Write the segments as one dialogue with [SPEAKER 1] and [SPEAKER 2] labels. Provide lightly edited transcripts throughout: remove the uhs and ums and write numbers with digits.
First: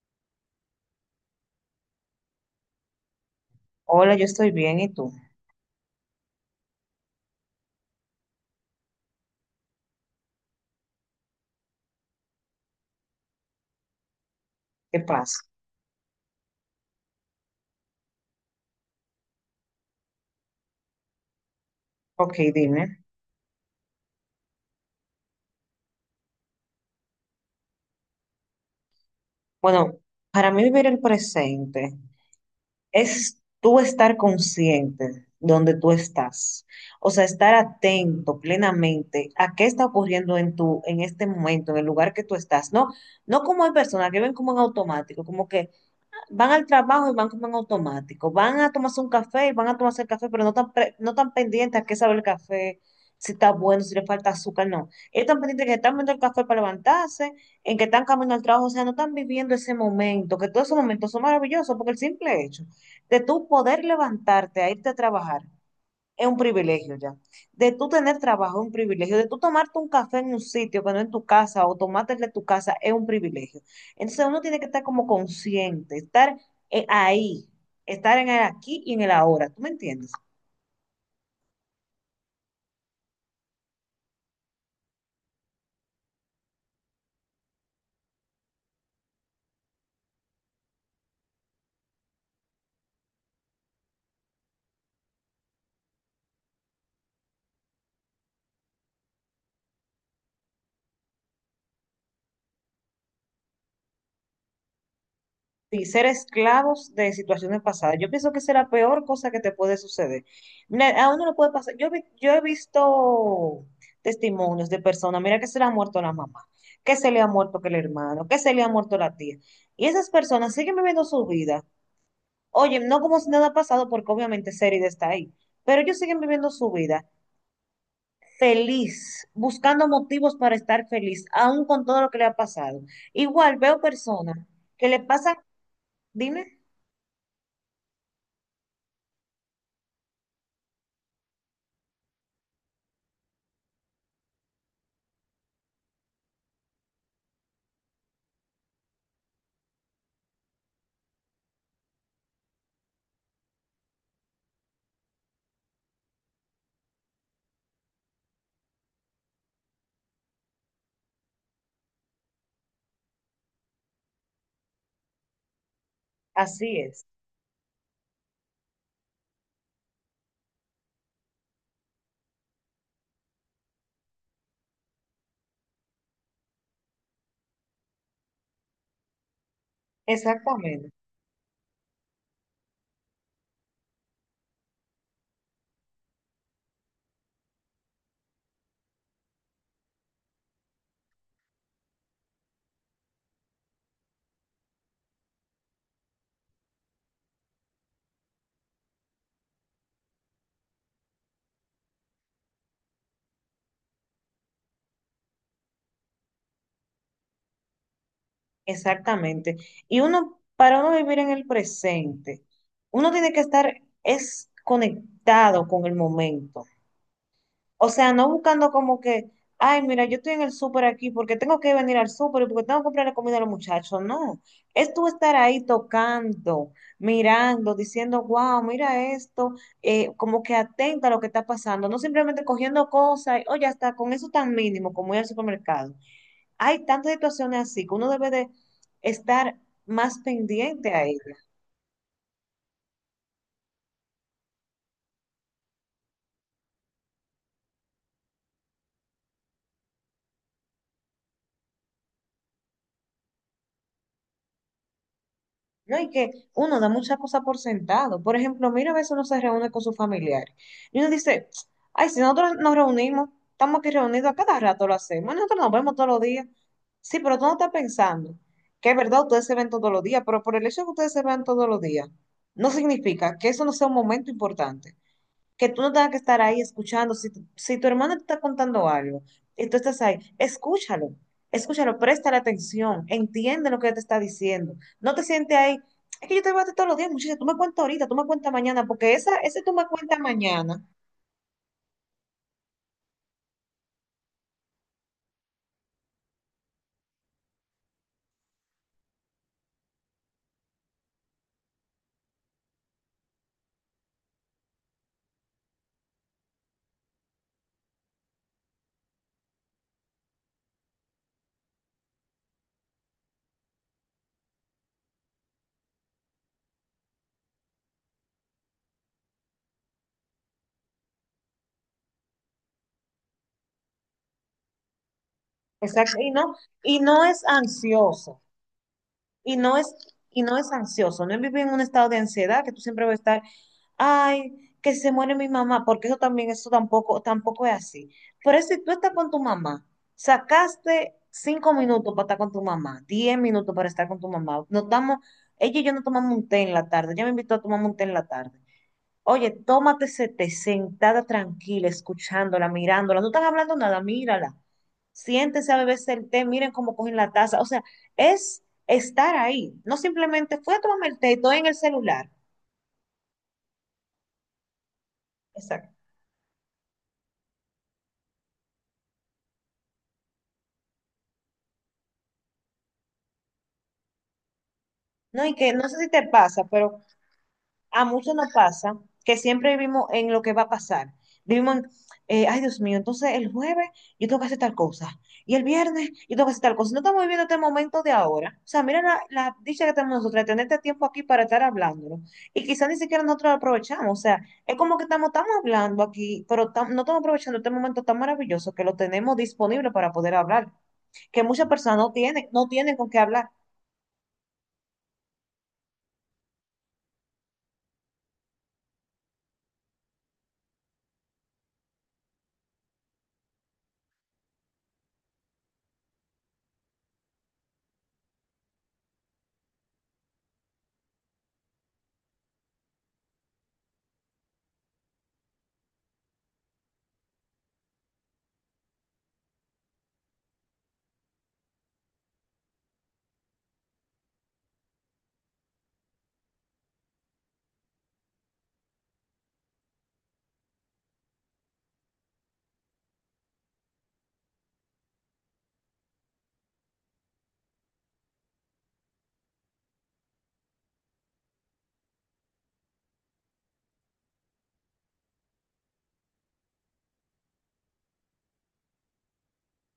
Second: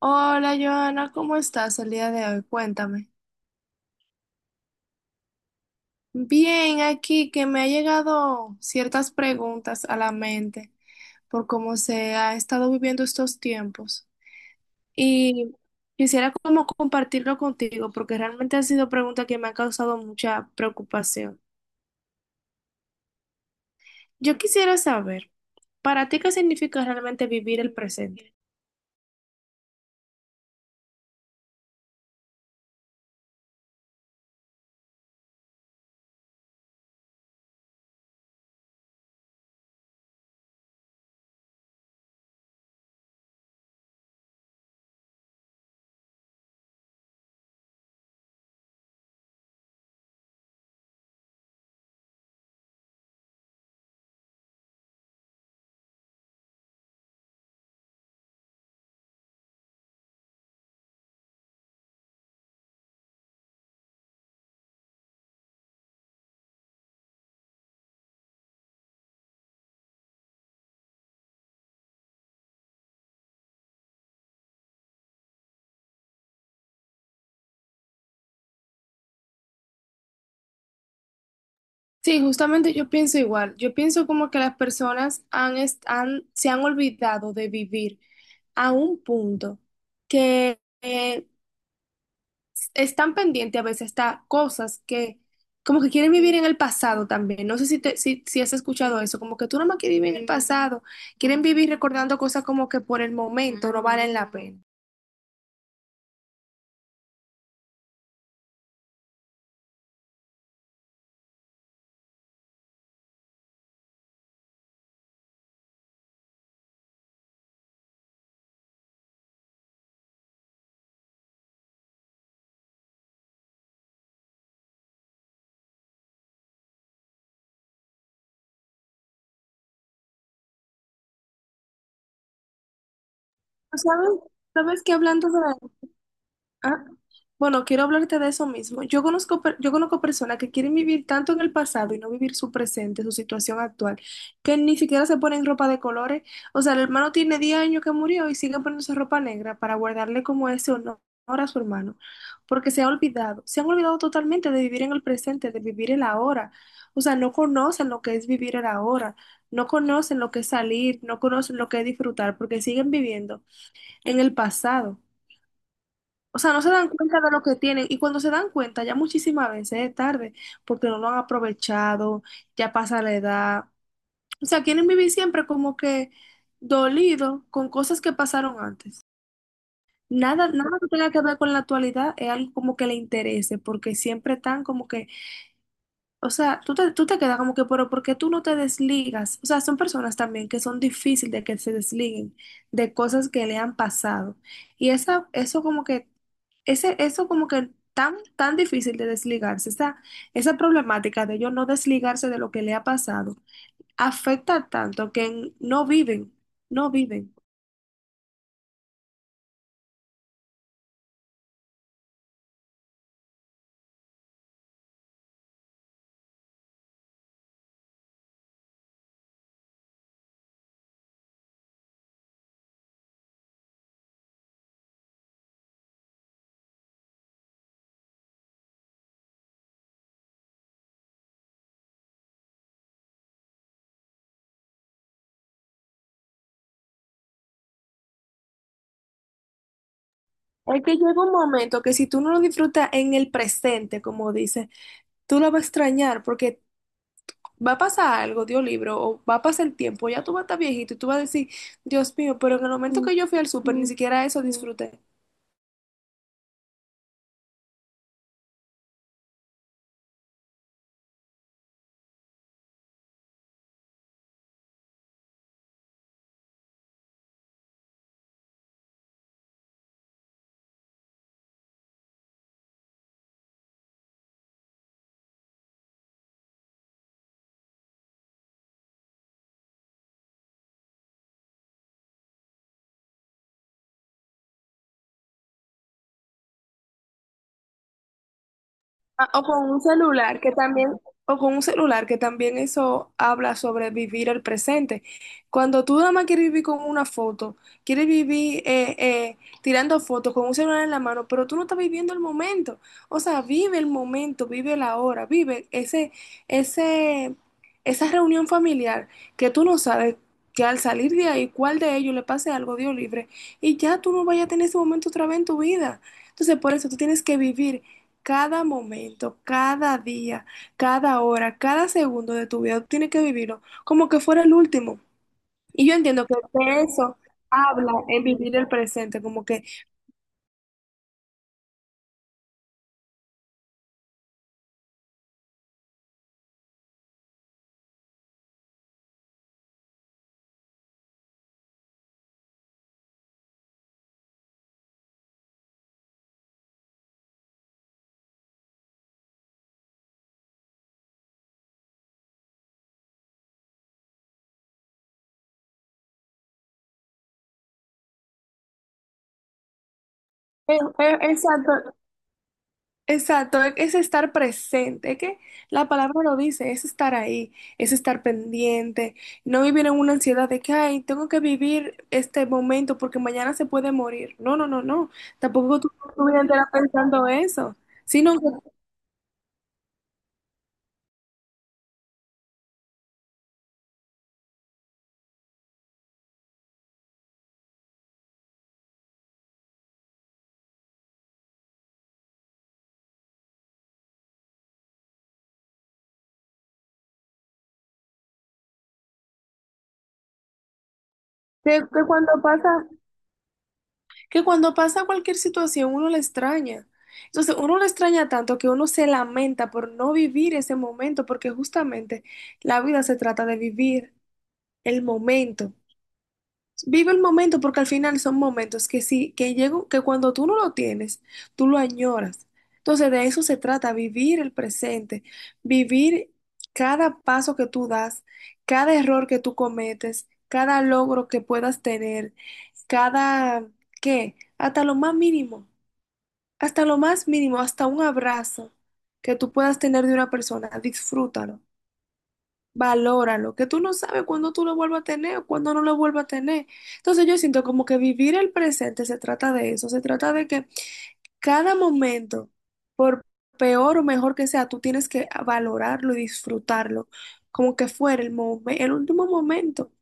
[SPEAKER 1] Hola Joana, ¿cómo estás el día de hoy? Cuéntame.
[SPEAKER 2] Hola, yo estoy bien, ¿y tú?
[SPEAKER 1] Bien, aquí que me ha llegado ciertas preguntas a la mente por cómo se ha estado viviendo estos tiempos.
[SPEAKER 2] ¿Qué pasa?
[SPEAKER 1] Y Quisiera como compartirlo contigo porque realmente han sido preguntas que me han causado mucha preocupación.
[SPEAKER 2] Ok, dime.
[SPEAKER 1] Yo quisiera saber, ¿para ti qué significa realmente vivir el presente?
[SPEAKER 2] Bueno, para mí vivir el presente es tú estar consciente donde tú estás. O sea, estar atento plenamente a qué está ocurriendo en tu, en este momento, en el lugar que tú estás. No, no como hay personas que ven como en automático, como que van al trabajo y van como en automático. Van a tomarse un café y van a tomarse el café, pero no tan, no tan pendientes a qué sabe el café, si está bueno, si le falta azúcar, no. Ellos están pendientes que están viendo el café para levantarse, en que están caminando al trabajo, o sea, no están viviendo ese momento, que todos esos momentos son maravillosos, porque el simple hecho de tú poder levantarte a irte a trabajar es un privilegio ya. De tú tener trabajo es un privilegio. De tú tomarte un café en un sitio que no en tu casa o tomarte el de tu casa es un privilegio. Entonces uno tiene que estar como consciente, estar ahí, estar en el aquí y en el ahora. ¿Tú me entiendes?
[SPEAKER 1] Sí, justamente yo pienso igual. Yo pienso como que las personas se han olvidado de vivir a un punto que están pendientes a veces hasta cosas que como que quieren vivir en el pasado también. No sé si has escuchado eso, como que tú nomás quieres vivir en el pasado, quieren vivir recordando cosas como que por el momento no valen la pena.
[SPEAKER 2] Y ser esclavos de situaciones pasadas. Yo pienso que esa es la peor cosa que te puede suceder. Mira, a uno le puede pasar. Yo he visto testimonios de personas, mira que se le ha muerto la mamá, que se le ha muerto que el hermano, que se le ha muerto la tía. Y esas personas siguen viviendo su vida. Oye, no como si nada ha pasado, porque obviamente Serida está ahí, pero ellos siguen viviendo su vida feliz, buscando motivos para estar feliz, aún con todo lo que le ha pasado. Igual veo
[SPEAKER 1] ¿Sabes?
[SPEAKER 2] personas
[SPEAKER 1] ¿Sabes que
[SPEAKER 2] que le
[SPEAKER 1] hablando de
[SPEAKER 2] pasan, dime,
[SPEAKER 1] Ah, Bueno, quiero hablarte de eso mismo. Yo conozco personas que quieren vivir tanto en el pasado y no vivir su presente, su situación actual, que ni siquiera se ponen ropa de colores. O sea, el hermano tiene 10 años que murió y sigue poniéndose ropa negra para guardarle como ese honor a su hermano, porque se han olvidado totalmente de vivir en el presente, de vivir el ahora. O sea, no conocen lo que es vivir el ahora, no conocen lo que es salir, no conocen lo que es disfrutar, porque siguen viviendo en el pasado. O sea, no se
[SPEAKER 2] así
[SPEAKER 1] dan
[SPEAKER 2] es.
[SPEAKER 1] cuenta de lo que tienen y cuando se dan cuenta ya muchísimas veces es tarde porque no lo han aprovechado, ya pasa la edad. O sea, quieren vivir siempre como que dolido con cosas que pasaron antes. Nada que
[SPEAKER 2] Exactamente,
[SPEAKER 1] tenga que ver con la actualidad es algo como que le interese porque siempre están como que o sea, tú te quedas como que, pero ¿por qué tú no te desligas? O sea, son personas también que son difíciles de que se desliguen de cosas que le han pasado. Y esa, eso como que, ese, Eso como que tan difícil de desligarse, esa problemática de ellos no desligarse de lo que le ha pasado, afecta tanto que no viven, no viven.
[SPEAKER 2] exactamente. Y uno, para uno vivir en el presente, uno tiene que estar es conectado con el momento. O sea, no buscando como que, ay, mira, yo estoy en el súper aquí porque tengo que venir al súper y porque tengo que comprar la comida a los muchachos. No, es tú estar ahí tocando, mirando, diciendo, wow, mira esto, como que atenta a lo que está pasando, no simplemente cogiendo cosas, y, oh, ya está, con eso tan mínimo como ir al supermercado. Hay tantas situaciones así que uno debe de estar más
[SPEAKER 1] Es que
[SPEAKER 2] pendiente a
[SPEAKER 1] llega un
[SPEAKER 2] ellas,
[SPEAKER 1] momento que si tú no lo disfrutas en el presente, como dice, tú lo vas a extrañar porque va a pasar algo, Dios libro, o va a pasar el tiempo, ya tú vas a estar viejito y tú vas a decir, Dios mío, pero en el momento que yo fui al súper ni siquiera eso disfruté.
[SPEAKER 2] ¿no? Y que uno da muchas cosas por sentado. Por ejemplo, mira, a veces uno se reúne con sus familiares y uno dice, ay, si nosotros nos reunimos, estamos aquí reunidos, a cada rato lo hacemos, nosotros nos vemos todos los días. Sí, pero tú no estás pensando que es verdad, ustedes se ven todos los días, pero por el hecho de que ustedes se vean todos los días, no significa que eso no sea un momento importante. Que tú no tengas que estar ahí escuchando. Si tu hermano te está contando algo y tú estás ahí, escúchalo, escúchalo, préstale atención, entiende lo que te está diciendo. No te sientes ahí, es que yo te voy a decir todos los días, muchacha, tú me cuentas ahorita, tú me cuentas mañana, porque
[SPEAKER 1] Ah,
[SPEAKER 2] esa,
[SPEAKER 1] o
[SPEAKER 2] ese
[SPEAKER 1] con
[SPEAKER 2] tú
[SPEAKER 1] un
[SPEAKER 2] me cuentas
[SPEAKER 1] celular que
[SPEAKER 2] mañana,
[SPEAKER 1] también, o con un celular que también eso habla sobre vivir el presente. Cuando tú nada más quieres vivir con una foto, quieres vivir tirando fotos con un celular en la mano, pero tú no estás viviendo el momento. O sea, vive el momento, vive la hora, ese, esa reunión familiar que tú no sabes que al salir de ahí, cuál de ellos le pase algo, Dios libre, y ya tú no vayas a tener ese momento otra vez en tu vida. Entonces, por eso tú tienes que vivir. Cada momento, cada día, cada hora, cada segundo de tu vida, tú tienes que vivirlo como que fuera el último. Y yo
[SPEAKER 2] exacto,
[SPEAKER 1] entiendo que de
[SPEAKER 2] y
[SPEAKER 1] eso
[SPEAKER 2] no es
[SPEAKER 1] habla en
[SPEAKER 2] ansioso.
[SPEAKER 1] vivir el presente, como
[SPEAKER 2] Y
[SPEAKER 1] que,
[SPEAKER 2] no es, y no es ansioso, no es vivir en un estado de ansiedad que tú siempre vas a estar, ay, que se muere mi mamá, porque eso también, eso tampoco, tampoco es así. Pero si tú estás con tu mamá, sacaste 5 minutos para estar con tu mamá, 10 minutos para estar con tu mamá, nos damos, ella y yo nos tomamos un té en la tarde, ella me invitó a tomar un té en la tarde. Oye, tómate ese té sentada tranquila, escuchándola, mirándola. No están hablando nada, mírala. Siéntese a beberse el té, miren cómo cogen la taza. O sea, es estar ahí. No simplemente
[SPEAKER 1] eh,
[SPEAKER 2] fue a tomarme
[SPEAKER 1] eh,
[SPEAKER 2] el té y estoy en
[SPEAKER 1] exacto,
[SPEAKER 2] el celular.
[SPEAKER 1] exacto, es estar presente, es que la
[SPEAKER 2] Exacto.
[SPEAKER 1] palabra lo dice, es estar ahí, es estar pendiente, no vivir en una ansiedad de que, ay, tengo que vivir este momento porque mañana se puede morir. No,
[SPEAKER 2] No, y que
[SPEAKER 1] tampoco tú
[SPEAKER 2] no sé si
[SPEAKER 1] tu
[SPEAKER 2] te
[SPEAKER 1] vida entera
[SPEAKER 2] pasa, pero
[SPEAKER 1] pensando eso,
[SPEAKER 2] a
[SPEAKER 1] sino
[SPEAKER 2] muchos nos pasa que siempre vivimos en lo que va a pasar. Vivimos en, Ay Dios mío, entonces el jueves yo tengo que hacer tal cosa y el viernes yo tengo que hacer tal cosa. Si no estamos viviendo este momento de ahora. O sea, mira la dicha que tenemos nosotros de tener este tiempo aquí para estar hablándolo. Y quizás ni siquiera nosotros lo aprovechamos. O sea, es como que estamos, estamos hablando aquí, pero no estamos aprovechando este momento tan maravilloso que lo tenemos disponible para poder hablar, que muchas personas
[SPEAKER 1] que
[SPEAKER 2] no
[SPEAKER 1] cuando
[SPEAKER 2] tienen, no tienen con qué hablar.
[SPEAKER 1] que cuando pasa cualquier situación uno la extraña. Entonces uno la extraña tanto que uno se lamenta por no vivir ese momento, porque justamente la vida se trata de vivir el momento. Vive el momento porque al final son momentos que sí, que llegan, que cuando tú no lo tienes, tú lo añoras. Entonces de eso se trata, vivir el presente, vivir cada paso que tú das, cada error que tú cometes, cada logro que puedas tener, cada, ¿qué? hasta lo más mínimo, hasta lo más mínimo, hasta un abrazo que tú puedas tener de una persona, disfrútalo. Valóralo, que tú no sabes cuándo tú lo vuelvas a tener o cuándo no lo vuelvas a tener. Entonces yo siento como que vivir el presente se trata de eso, se trata de que cada momento, por peor o mejor que sea, tú tienes que valorarlo y disfrutarlo, como que fuera el el último momento.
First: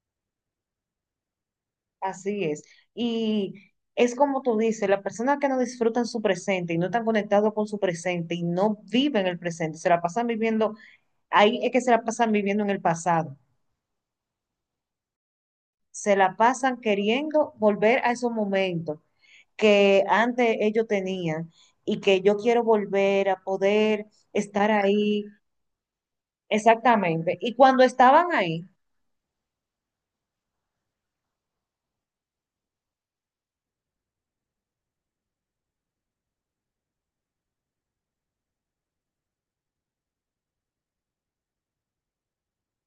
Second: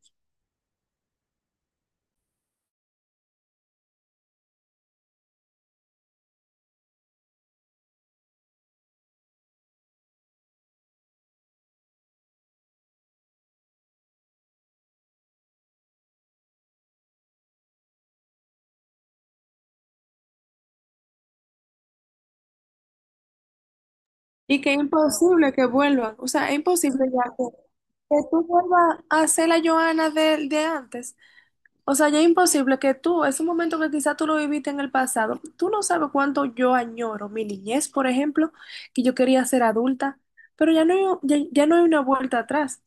[SPEAKER 2] Así es. Y es como tú dices, las personas que no disfrutan su presente y no están conectados con su presente y no viven el presente, se la pasan viviendo, ahí es que se la pasan viviendo en el pasado. Se la pasan queriendo volver a esos momentos que antes ellos tenían y que yo quiero volver a poder
[SPEAKER 1] Y
[SPEAKER 2] estar
[SPEAKER 1] que es
[SPEAKER 2] ahí.
[SPEAKER 1] imposible que vuelvan, o sea, es imposible ya
[SPEAKER 2] Exactamente. Y cuando
[SPEAKER 1] que
[SPEAKER 2] estaban
[SPEAKER 1] tú
[SPEAKER 2] ahí,
[SPEAKER 1] vuelvas a ser la Joana de antes. O sea, ya es imposible que tú, es un momento que quizás tú lo viviste en el pasado. Tú no sabes cuánto yo añoro mi niñez, por ejemplo, que yo quería ser adulta, pero ya no hay, ya no hay una vuelta atrás.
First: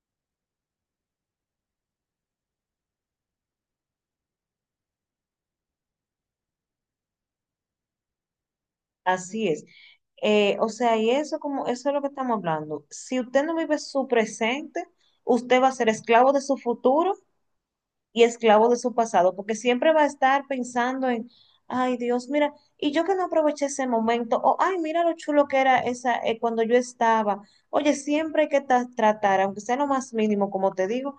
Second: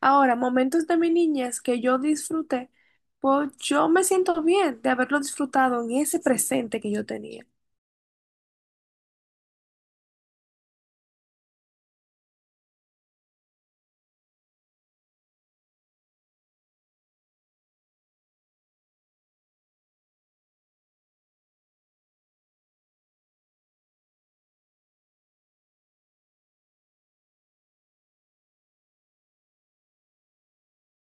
[SPEAKER 1] Ahora, momentos de mi niñez que yo disfruté, pues yo me siento bien de haberlo disfrutado en ese presente que yo tenía.
[SPEAKER 2] así es. O sea, y eso como eso es lo que estamos hablando. Si usted no vive su presente, usted va a ser esclavo de su futuro y esclavo de su pasado, porque siempre va a estar pensando en, ay Dios, mira, y yo que no aproveché ese momento, o ay, mira lo chulo que era esa cuando yo estaba. Oye, siempre hay que tratar, aunque sea lo más mínimo, como te digo,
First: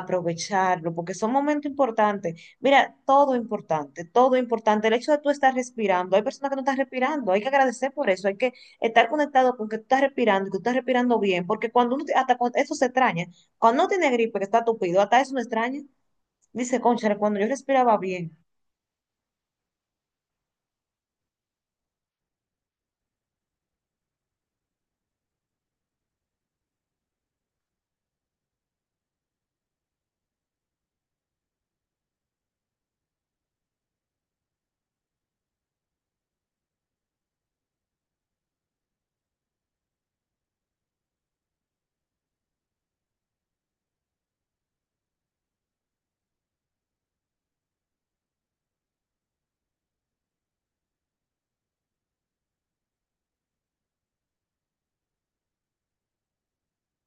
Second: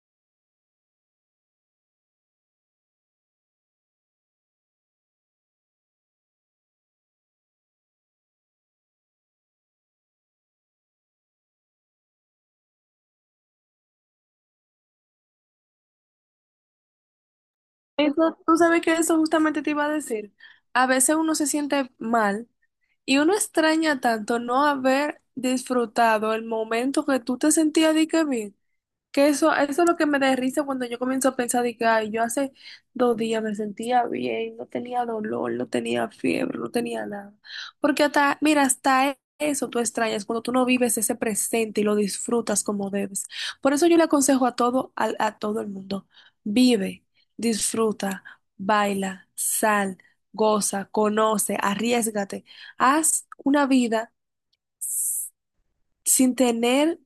[SPEAKER 2] aprovecharlo, porque son momentos importantes. Mira, todo importante, todo importante. El hecho de tú estar respirando, hay personas que no están respirando, hay que agradecer por eso, hay que estar conectado con que tú estás respirando, y que tú estás respirando bien, porque cuando uno, eso se extraña, cuando uno tiene gripe, que está tupido, hasta eso no extraña. Dice, cónchale, cuando yo respiraba bien,
[SPEAKER 1] Eso, tú sabes que eso justamente te iba a decir. A veces uno se siente mal y uno extraña tanto no haber disfrutado el momento que tú te sentías de que bien. Que eso es lo que me da risa cuando yo comienzo a pensar de que ay, yo hace 2 días me sentía bien, no tenía dolor, no tenía fiebre, no tenía nada. Porque hasta, mira, hasta eso tú extrañas cuando tú no vives ese presente y lo disfrutas como debes. Por eso yo le aconsejo a todo el mundo, vive, disfruta, baila, sal, goza, conoce, arriésgate, haz una vida sin tener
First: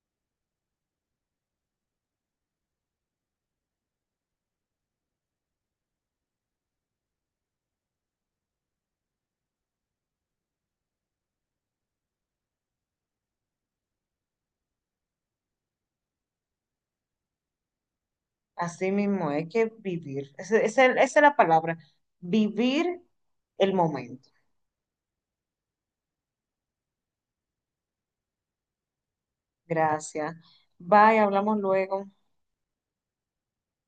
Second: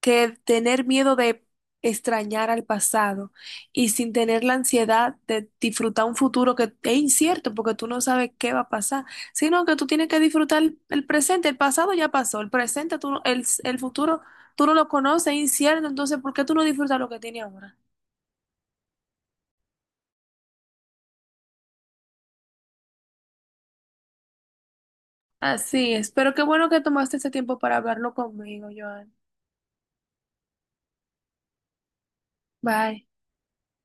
[SPEAKER 1] que tener miedo de extrañar al pasado y sin tener la ansiedad de disfrutar un futuro que es incierto porque tú no sabes qué va a pasar, sino que tú tienes que disfrutar el presente, el pasado ya pasó, el futuro, tú no lo conoces, es incierto, entonces ¿por qué tú no disfrutas lo que tienes ahora?
[SPEAKER 2] así mismo hay que vivir. Esa es la palabra, vivir el momento.
[SPEAKER 1] Así es, pero qué bueno que tomaste ese tiempo para hablarlo conmigo, Joan.
[SPEAKER 2] Gracias. Bye, hablamos luego.
[SPEAKER 1] Bye.